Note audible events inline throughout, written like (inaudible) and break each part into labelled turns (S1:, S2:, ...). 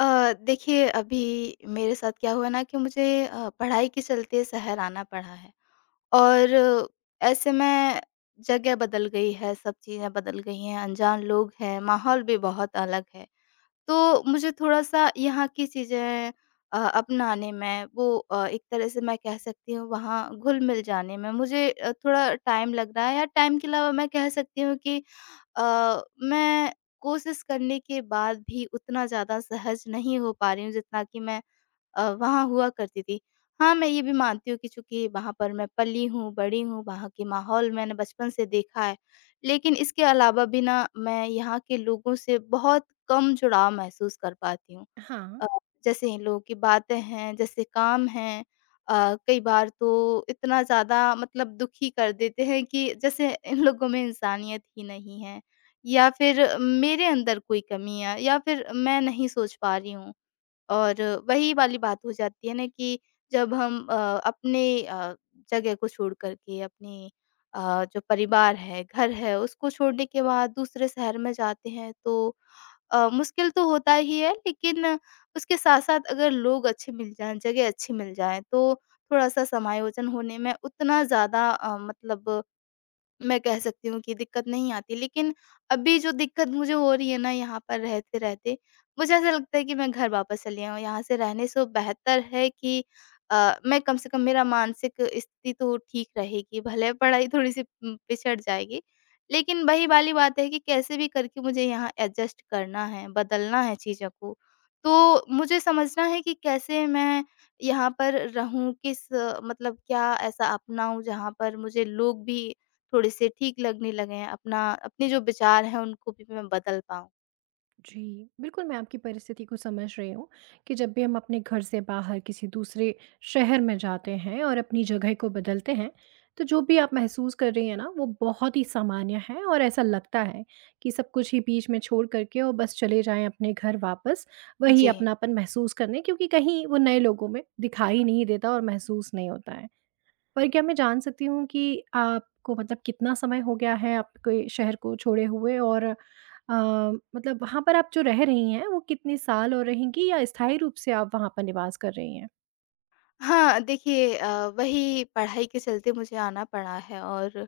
S1: देखिए अभी मेरे साथ क्या हुआ ना कि मुझे पढ़ाई के चलते शहर आना पड़ा है और ऐसे में जगह बदल गई है, सब चीज़ें बदल गई हैं, अनजान लोग हैं, माहौल भी बहुत अलग है। तो मुझे थोड़ा-सा यहाँ की चीज़ें अपनाने में वो एक तरह से मैं कह सकती हूँ वहाँ घुल-मिल जाने में मुझे थोड़ा टाइम लग रहा है या टाइम के अलावा मैं कह सकती हूँ कि मैं कोशिश करने के बाद भी उतना ज़्यादा सहज नहीं हो पा रही हूँ जितना कि मैं वहाँ हुआ करती थी। हाँ, मैं ये भी मानती हूँ कि चूँकि वहाँ पर मैं पली हूँ, बड़ी हूँ, वहाँ के माहौल मैंने बचपन से देखा है। लेकिन इसके अलावा भी ना मैं यहाँ के लोगों से बहुत कम जुड़ाव महसूस कर पाती हूँ।
S2: हाँ,
S1: अ, जैसे इन लोगों की बातें हैं, जैसे काम हैं कई बार तो इतना ज़्यादा मतलब दुखी कर देते हैं कि जैसे इन लोगों में इंसानियत ही नहीं है या फिर मेरे अंदर कोई कमी है या फिर मैं नहीं सोच पा रही हूँ। और वही वाली बात हो जाती है ना कि जब हम अपने जगह को छोड़ कर के अपने जो परिवार है, घर है उसको छोड़ने के बाद दूसरे शहर में जाते हैं तो मुश्किल तो होता ही है लेकिन उसके साथ-साथ अगर लोग अच्छे मिल जाएँ, जगह अच्छी मिल जाए तो थोड़ा-सा समायोजन होने में उतना ज़्यादा मतलब मैं कह सकती हूँ कि दिक्कत नहीं आती। लेकिन अभी जो दिक्कत मुझे हो रही है ना यहाँ पर रहते-रहते, मुझे ऐसा लगता है कि मैं घर वापस चली आऊँ। यहाँ से रहने से बेहतर है कि मैं कम से कम मेरा मानसिक स्थिति तो ठीक रहेगी, भले पढ़ाई थोड़ी-सी पिछड़ जाएगी। लेकिन वही वाली बात है कि कैसे भी करके मुझे यहाँ एडजस्ट करना है, बदलना है चीज़ों को। तो मुझे समझना है कि कैसे मैं यहाँ पर रहूँ, किस मतलब क्या ऐसा अपनाऊँ जहाँ पर मुझे लोग भी थोड़े-से ठीक लगने लगे हैं, अपना अपने जो विचार हैं उनको भी मैं बदल पाऊँ।
S2: जी। बिल्कुल, मैं आपकी परिस्थिति को समझ रही हूँ कि जब भी हम अपने घर से बाहर किसी दूसरे शहर में जाते हैं और अपनी जगह को बदलते हैं, तो जो भी आप महसूस कर रही हैं ना, वो बहुत ही सामान्य है और ऐसा लगता है कि सब कुछ ही बीच में छोड़ कर के और बस चले जाएँ अपने घर वापस, वही
S1: जी।
S2: अपनापन महसूस करने क्योंकि कहीं वो नए लोगों में दिखाई नहीं देता और महसूस नहीं होता है। पर क्या मैं जान सकती हूँ कि आपको मतलब कितना समय हो गया है आपके शहर को छोड़े हुए और मतलब वहाँ पर आप जो रह रही हैं वो कितने साल हो रहेंगी या स्थायी रूप से आप वहाँ पर निवास कर रही हैं?
S1: हाँ, देखिए वही पढ़ाई के चलते मुझे आना पड़ा है और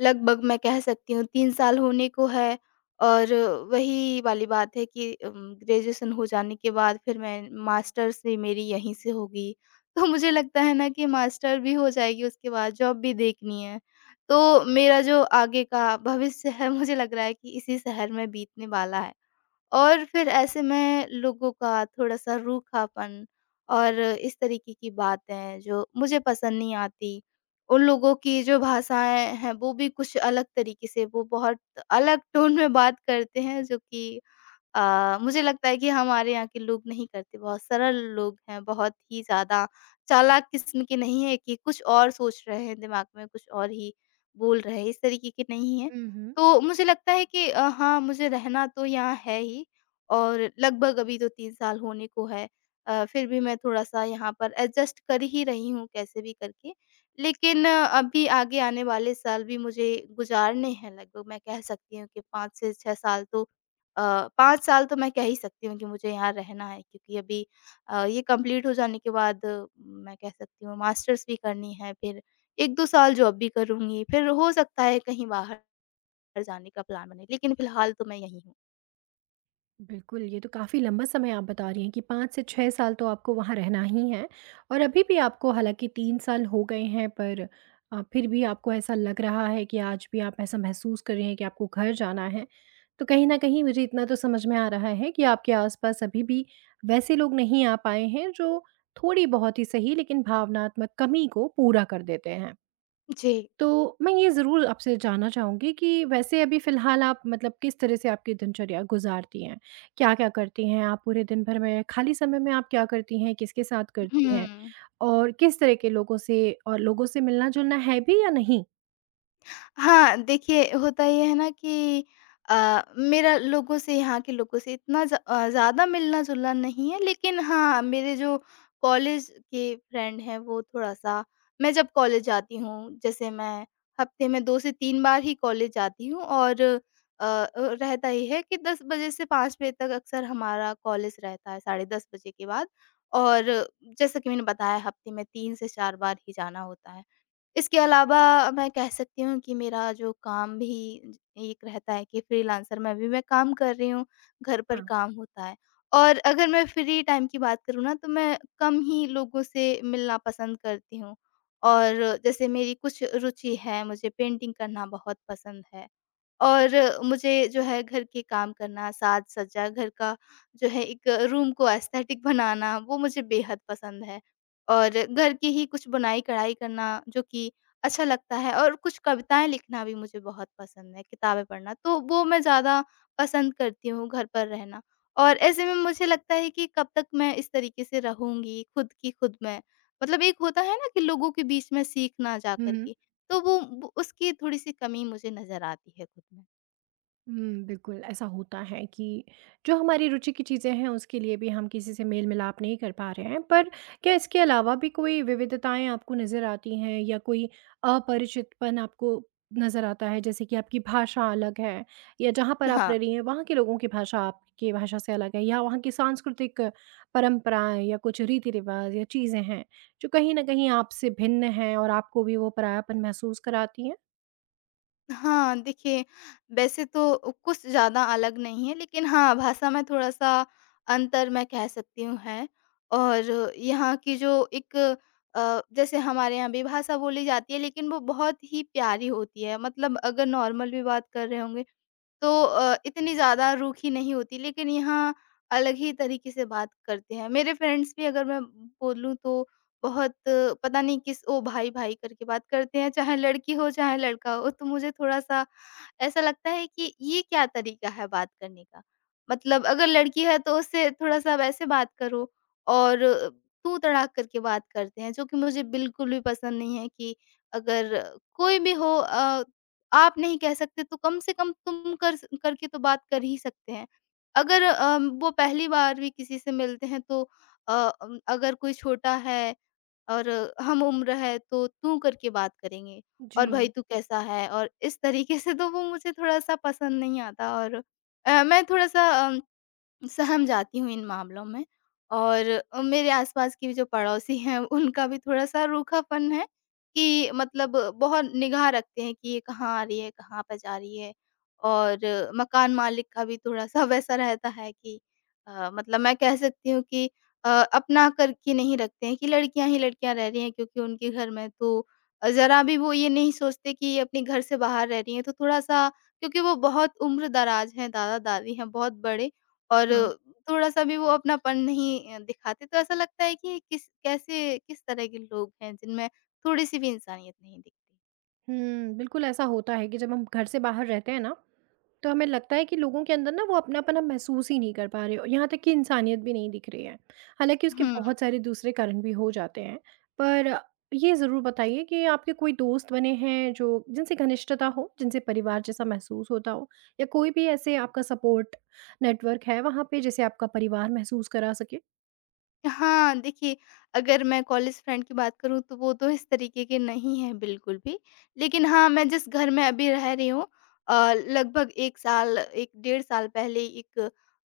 S1: लगभग मैं कह सकती हूँ 3 साल होने को है और वही वाली बात है कि ग्रेजुएशन हो जाने के बाद फिर मैं मास्टर्स भी मेरी यहीं से होगी। तो मुझे लगता है ना कि मास्टर भी हो जाएगी उसके बाद जॉब भी देखनी है। तो मेरा जो आगे का भविष्य है मुझे लग रहा है कि इसी शहर में बीतने वाला है। और फिर ऐसे में लोगों का थोड़ा-सा रूखापन और इस तरीके की बातें जो मुझे पसंद नहीं आती। उन लोगों की जो भाषाएँ हैं, वो भी कुछ अलग तरीके से वो बहुत अलग टोन में बात करते हैं जो कि मुझे लगता है कि हमारे यहाँ के लोग नहीं करते, बहुत सरल लोग हैं, बहुत ही ज़्यादा चालाक किस्म के नहीं है कि कुछ और सोच रहे हैं दिमाग में, कुछ और ही बोल रहे हैं, इस तरीके के नहीं हैं।
S2: हुँ, हुँ।
S1: तो मुझे लगता है कि हाँ, मुझे रहना तो यहाँ है ही और लगभग अभी तो 3 साल होने को है। फिर भी मैं थोड़ा-सा यहाँ पर एडजस्ट कर ही रही हूँ कैसे भी करके। लेकिन अभी आगे आने वाले साल भी मुझे गुज़ारने हैं लगभग मैं कह सकती हूँ कि 5 से 6 साल तो 5 साल तो मैं कह ही सकती हूँ कि मुझे यहाँ रहना है क्योंकि अभी ये कंप्लीट हो जाने के बाद मैं कह सकती हूँ मास्टर्स भी करनी है, फिर 1-2 साल जॉब भी करूँगी, फिर हो सकता है कहीं बाहर जाने का प्लान बने, लेकिन फिलहाल तो मैं यहीं हूँ।
S2: बिल्कुल, ये तो काफ़ी लंबा समय आप बता रही हैं कि 5 से 6 साल तो आपको वहाँ रहना ही है और अभी भी आपको हालाँकि 3 साल हो गए हैं, पर फिर भी आपको ऐसा लग रहा है कि आज भी आप ऐसा महसूस कर रहे हैं कि आपको घर जाना है। तो कहीं न कहीं मुझे इतना तो समझ में आ रहा है कि आपके आस-पास अभी भी वैसे लोग नहीं आ पाए हैं जो थोड़ी-बहुत ही सही, लेकिन भावनात्मक कमी को पूरा कर देते हैं।
S1: जी।
S2: तो मैं ये ज़रूर आपसे जानना चाहूँगी कि वैसे अभी फ़िलहाल आप मतलब किस तरह से आपकी दिनचर्या गुज़ारती हैं? क्या-क्या करती हैं? आप पूरे दिन भर में खाली समय में आप क्या करती हैं? किसके साथ करती हैं?
S1: हुँ।
S2: और किस तरह के लोगों से और लोगों से मिलना-जुलना है भी या नहीं?
S1: हाँ, देखिए होता ये है ना कि मेरा लोगों से यहाँ के लोगों से इतना ज़्यादा मिलना-जुलना नहीं है लेकिन हाँ, मेरे जो कॉलेज के फ्रेंड हैं वो थोड़ा-सा मैं जब कॉलेज जाती हूँ, जैसे मैं हफ्ते में 2 से 3 बार ही कॉलेज जाती हूँ और रहता ये है कि 10 बजे से 5 बजे तक अक्सर हमारा कॉलेज रहता है, साढ़े 10 बजे के बाद और जैसा कि मैंने बताया हफ्ते में 3 से 4 बार ही जाना होता है। इसके अलावा मैं कह सकती हूँ कि मेरा जो काम भी ज एक रहता है कि फ्रीलांसर में भी मैं काम कर रही हूँ, घर पर
S2: हाँ।
S1: काम होता है। और अगर मैं फ्री टाइम की बात करूँ ना तो मैं कम ही लोगों से मिलना पसंद करती हूँ। और जैसे मेरी कुछ रुचि है, मुझे पेंटिंग करना बहुत पसंद है। और मुझे जो है घर के काम करना, साज-सज्जा, घर का जो है एक रूम को एस्थेटिक बनाना, वो मुझे बेहद पसंद है। और घर की ही कुछ बुनाई-कढ़ाई करना जो कि अच्छा लगता है और कुछ कविताएँ लिखना भी मुझे बहुत पसंद है, किताबें पढ़ना। तो वो मैं ज़्यादा पसंद करती हूँ घर पर रहना और ऐसे में मुझे लगता है कि कब तक मैं इस तरीके से रहूँगी खुद की खुद में। मतलब एक होता है ना कि लोगों के बीच में सीखना जा
S2: हुँ,
S1: कर
S2: हुँ।
S1: के, तो वो उसकी थोड़ी-सी कमी मुझे नज़र आती है खुद में।
S2: हुँ, बिल्कुल, ऐसा होता है कि जो हमारी रुचि की चीज़ें हैं, उसके लिए भी हम किसी से मेल-मिलाप नहीं कर पा रहे हैं। पर क्या इसके अलावा भी कोई विविधताएँ आपको नज़र आती हैं या कोई अपरिचितपन आपको नज़र आता है? जैसे कि आपकी भाषा अलग है या जहाँ पर आप
S1: हाँ।
S2: रह रही हैं, वहाँ के लोगों की भाषा आपकी भाषा से अलग है या वहाँ की सांस्कृतिक परंपराएँ या कुछ रीति-रिवाज़ या चीज़ें हैं, जो कहीं न कहीं आपसे भिन्न हैं और आपको भी वो परायापन महसूस कराती हैं?
S1: हाँ, देखिए, वैसे तो कुछ ज़्यादा अलग नहीं है, लेकिन हाँ, भाषा में थोड़ा-सा अंतर मैं कह सकती हूँ है। और यहाँ की जो एक जैसे हमारे यहाँ भी भाषा बोली जाती है, लेकिन वो बहुत ही प्यारी होती है। मतलब अगर नॉर्मल भी बात कर रहे होंगे तो इतनी ज़्यादा रूखी नहीं होती लेकिन यहाँ अलग ही तरीके से बात करते हैं। मेरे फ्रेंड्स भी अगर मैं बोलूँ तो बहुत पता नहीं किस ओ भाई भाई करके बात करते हैं, चाहे लड़की हो चाहे लड़का हो। तो मुझे थोड़ा-सा ऐसा लगता है कि ये क्या तरीका है बात करने का? मतलब अगर लड़की है तो उससे थोड़ा-सा वैसे बात करो और तू तड़ाक करके बात करते हैं जो कि मुझे बिल्कुल भी पसंद नहीं है कि अगर कोई भी हो, आप नहीं कह सकते तो कम से कम तुम कर स करके तो बात कर ही सकते हैं। अगर वो पहली बार भी किसी से मिलते हैं तो अगर कोई छोटा है और हम उम्र है तो तू करके बात करेंगे और
S2: जी।
S1: भाई तू कैसा है? और इस तरीके से तो वो मुझे थोड़ा-सा पसंद नहीं आता और मैं थोड़ा-सा अम सहम जाती हूँ इन मामलों में और मेरे आसपास की जो पड़ोसी हैं उनका भी थोड़ा-सा रूखापन है कि मतलब बहुत निगाह रखते हैं कि ये कहाँ आ रही है, कहाँ पे जा रही है और मकान मालिक का भी थोड़ा-सा (laughs) वैसा रहता है कि मतलब मैं कह सकती हूँ कि अ, अपना कर के नहीं रखते हैं कि लड़कियाँ ही लड़कियाँ रह रही हैं क्योंकि उनके घर में तो ज़रा भी वो ये नहीं सोचते कि ये अपने घर से बाहर रह रही हैं तो थोड़ा-सा क्योंकि वो बहुत उम्र दराज हैं, दादा-दादी हैं, बहुत बड़े और थोड़ा-सा भी वो अपनापन नहीं दिखाते, तो ऐसा लगता है कि किस कैसे किस तरह के लोग हैं जिनमें थोड़ी-सी भी इंसानियत नहीं दिखती।
S2: हुँ, बिल्कुल ऐसा होता है कि जब हम घर से बाहर रहते हैं ना, तो हमें लगता है कि लोगों के अंदर ना वो अपनापन हम महसूस ही नहीं कर पा रहे और यहाँ तक कि इंसानियत भी नहीं दिख रही है। हालाँकि उसके
S1: हुँ।
S2: बहुत सारे दूसरे कारण भी हो जाते हैं। पर ये ज़रूर बताइए कि आपके कोई दोस्त बने हैं जो जिनसे घनिष्ठता हो, जिनसे परिवार जैसा महसूस होता हो या कोई भी ऐसे आपका सपोर्ट नेटवर्क है, वहाँ पे जैसे आपका परिवार महसूस करा सके?
S1: हाँ, देखिए, अगर मैं कॉलेज फ्रेंड की बात करूँ तो वो तो इस तरीके के नहीं हैं बिल्कुल भी। लेकिन हाँ, मैं जिस घर में अभी रह रही हूँ लगभग 1 साल 1 डेढ़ साल पहले एक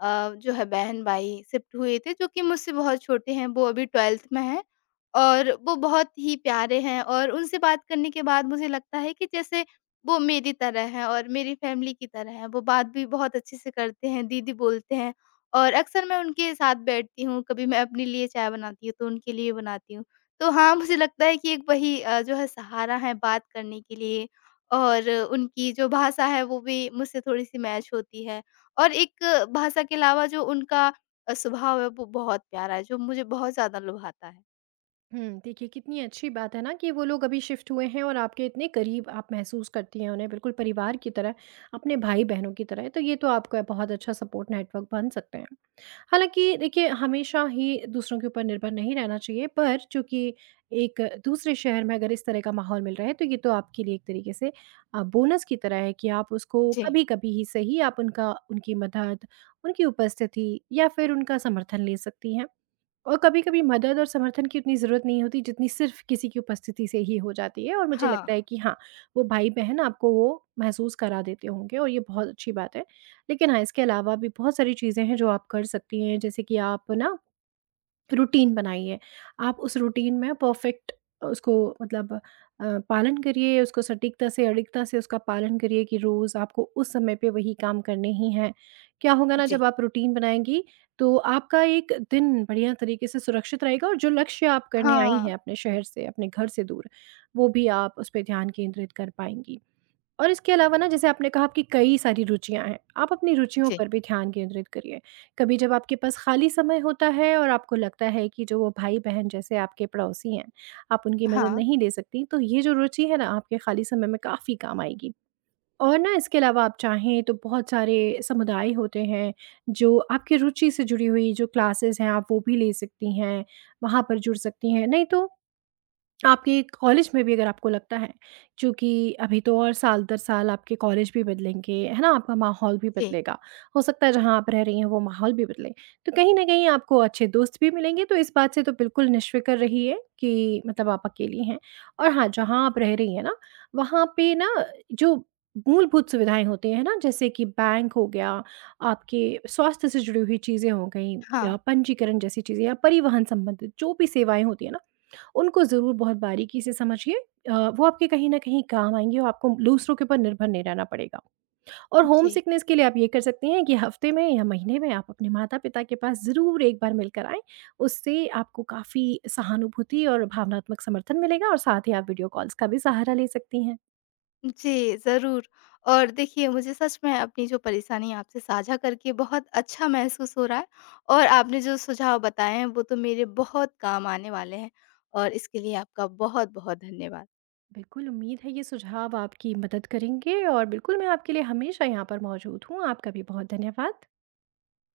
S1: अ, जो है बहन-भाई शिफ्ट हुए थे जो कि मुझसे बहुत छोटे हैं, वो अभी 12th में हैं और वो बहुत ही प्यारे हैं और उनसे बात करने के बाद मुझे लगता है कि जैसे वो मेरी तरह हैं और मेरी फैमिली की तरह हैं। वो बात भी बहुत अच्छे से करते हैं, दीदी बोलते हैं और अक्सर मैं उनके साथ बैठती हूँ, कभी मैं अपने लिए चाय बनाती हूँ, तो उनके लिए बनाती हूँ। तो हाँ, मुझे लगता है कि एक वही जो है सहारा है बात करने के लिए और उनकी जो भाषा है वो भी मुझसे थोड़ी-सी मैच होती है। और एक भाषा के अलावा जो उनका स्वभाव है वो बहुत प्यारा है, जो मुझे बहुत ज़्यादा लुभाता है।
S2: हुँ, देखिए कितनी अच्छी बात है ना कि वो लोग अभी शिफ्ट हुए हैं और आपके इतने करीब आप महसूस करती हैं उन्हें, बिल्कुल परिवार की तरह, अपने भाई-बहनों की तरह। तो ये तो आपका बहुत अच्छा सपोर्ट नेटवर्क बन सकते हैं। हालाँकि देखिए हमेशा ही दूसरों के ऊपर निर्भर नहीं रहना चाहिए, पर चूँकि एक दूसरे शहर में अगर इस तरह का माहौल मिल रहा है, तो ये तो आपके लिए एक तरीके से बोनस की तरह है कि आप उसको
S1: जी।
S2: कभी-कभी ही सही, आप उनका उनकी मदद, उनकी उपस्थिति या फिर उनका समर्थन ले सकती हैं। और कभी-कभी मदद और समर्थन की उतनी ज़रूरत नहीं होती जितनी सिर्फ़ किसी की उपस्थिति से ही हो जाती है और मुझे
S1: हाँ।
S2: लगता है कि हाँ, वो भाई-बहन आपको वो महसूस करा देते होंगे और ये बहुत अच्छी बात है। लेकिन हाँ, इसके अलावा भी बहुत सारी चीज़ें हैं जो आप कर सकती हैं, जैसे कि आप ना रूटीन बनाइए। आप उस रूटीन में परफ़ेक्ट उसको मतलब पालन करिए, उसको सटीकता से, अडिगता से उसका पालन करिए कि रोज़ आपको उस समय पे वही काम करने ही हैं। क्या होगा ना,
S1: जी।
S2: जब आप रूटीन बनाएँगी, तो आपका एक दिन बढ़िया तरीके से सुरक्षित रहेगा और जो लक्ष्य आप करने आई
S1: हाँ।
S2: हैं अपने शहर से, अपने घर से दूर, वो भी आप उस पे ध्यान केंद्रित कर पाएँगी। और इसके अलावा ना, जैसे आपने कहा आपकी कई सारी रुचियाँ हैं, आप अपनी रुचियों
S1: जी।
S2: पर भी ध्यान केंद्रित करिए। कभी जब आपके पास खाली समय होता है और आपको लगता है कि जो वो भाई-बहन जैसे आपके पड़ोसी हैं, आप उनकी मदद
S1: हाँ।
S2: नहीं ले सकती, तो ये जो रुचि है ना आपके खाली समय में काफ़ी काम आएगी। और ना इसके अलावा आप चाहें तो बहुत सारे समुदाय होते हैं, जो आपकी रुचि से जुड़ी हुई जो क्लासेस हैं आप वो भी ले सकती हैं, वहाँ पर जुड़ सकती हैं। नहीं तो आपके कॉलेज में भी अगर आपको लगता है, चूँकि अभी तो और साल दर साल आपके कॉलेज भी बदलेंगे, है ना? आपका माहौल भी
S1: जी।
S2: बदलेगा। हो सकता है जहाँ आप रह रही हैं वो माहौल भी बदले। तो कहीं न कहीं आपको अच्छे दोस्त भी मिलेंगे, तो इस बात से तो बिल्कुल निश्फ़िक्र रहिए कि मतलब आप अकेली हैं। और हाँ, जहाँ आप रह रही हैं ना, वहाँ पे ना जो मूलभूत सुविधाएँ होती हैं ना, जैसे कि बैंक हो गया, आपके स्वास्थ्य से जुड़ी हुई चीज़ें हो गईं
S1: हाँ।
S2: या पंजीकरण जैसी चीज़ें या परिवहन संबंधित जो भी सेवाएँ होती हैं ना, उनको ज़रूर बहुत बारीकी से समझिए। वो आपके कहीं न कहीं काम आएँगी और आपको दूसरों के ऊपर निर्भर नहीं रहना पड़ेगा। और होम
S1: जी।
S2: सिकनेस के लिए आप ये कर सकती हैं कि हफ़्ते में या महीने में आप अपने माता-पिता के पास ज़रूर एक बार मिलकर आएँ। उससे आपको काफ़ी सहानुभूति और भावनात्मक समर्थन मिलेगा और साथ ही आप वीडियो कॉल्स का भी सहारा ले सकती हैं।
S1: जी, ज़रूर। और देखिए, मुझे सच में अपनी जो परेशानी आपसे साझा करके बहुत अच्छा महसूस हो रहा है और आपने जो सुझाव बताए हैं, वो तो मेरे बहुत काम आने वाले हैं और इसके लिए आपका बहुत-बहुत धन्यवाद।
S2: बिल्कुल, उम्मीद है ये सुझाव आपकी मदद करेंगे और बिल्कुल मैं आपके लिए हमेशा यहाँ पर मौजूद हूँ। आपका भी बहुत धन्यवाद।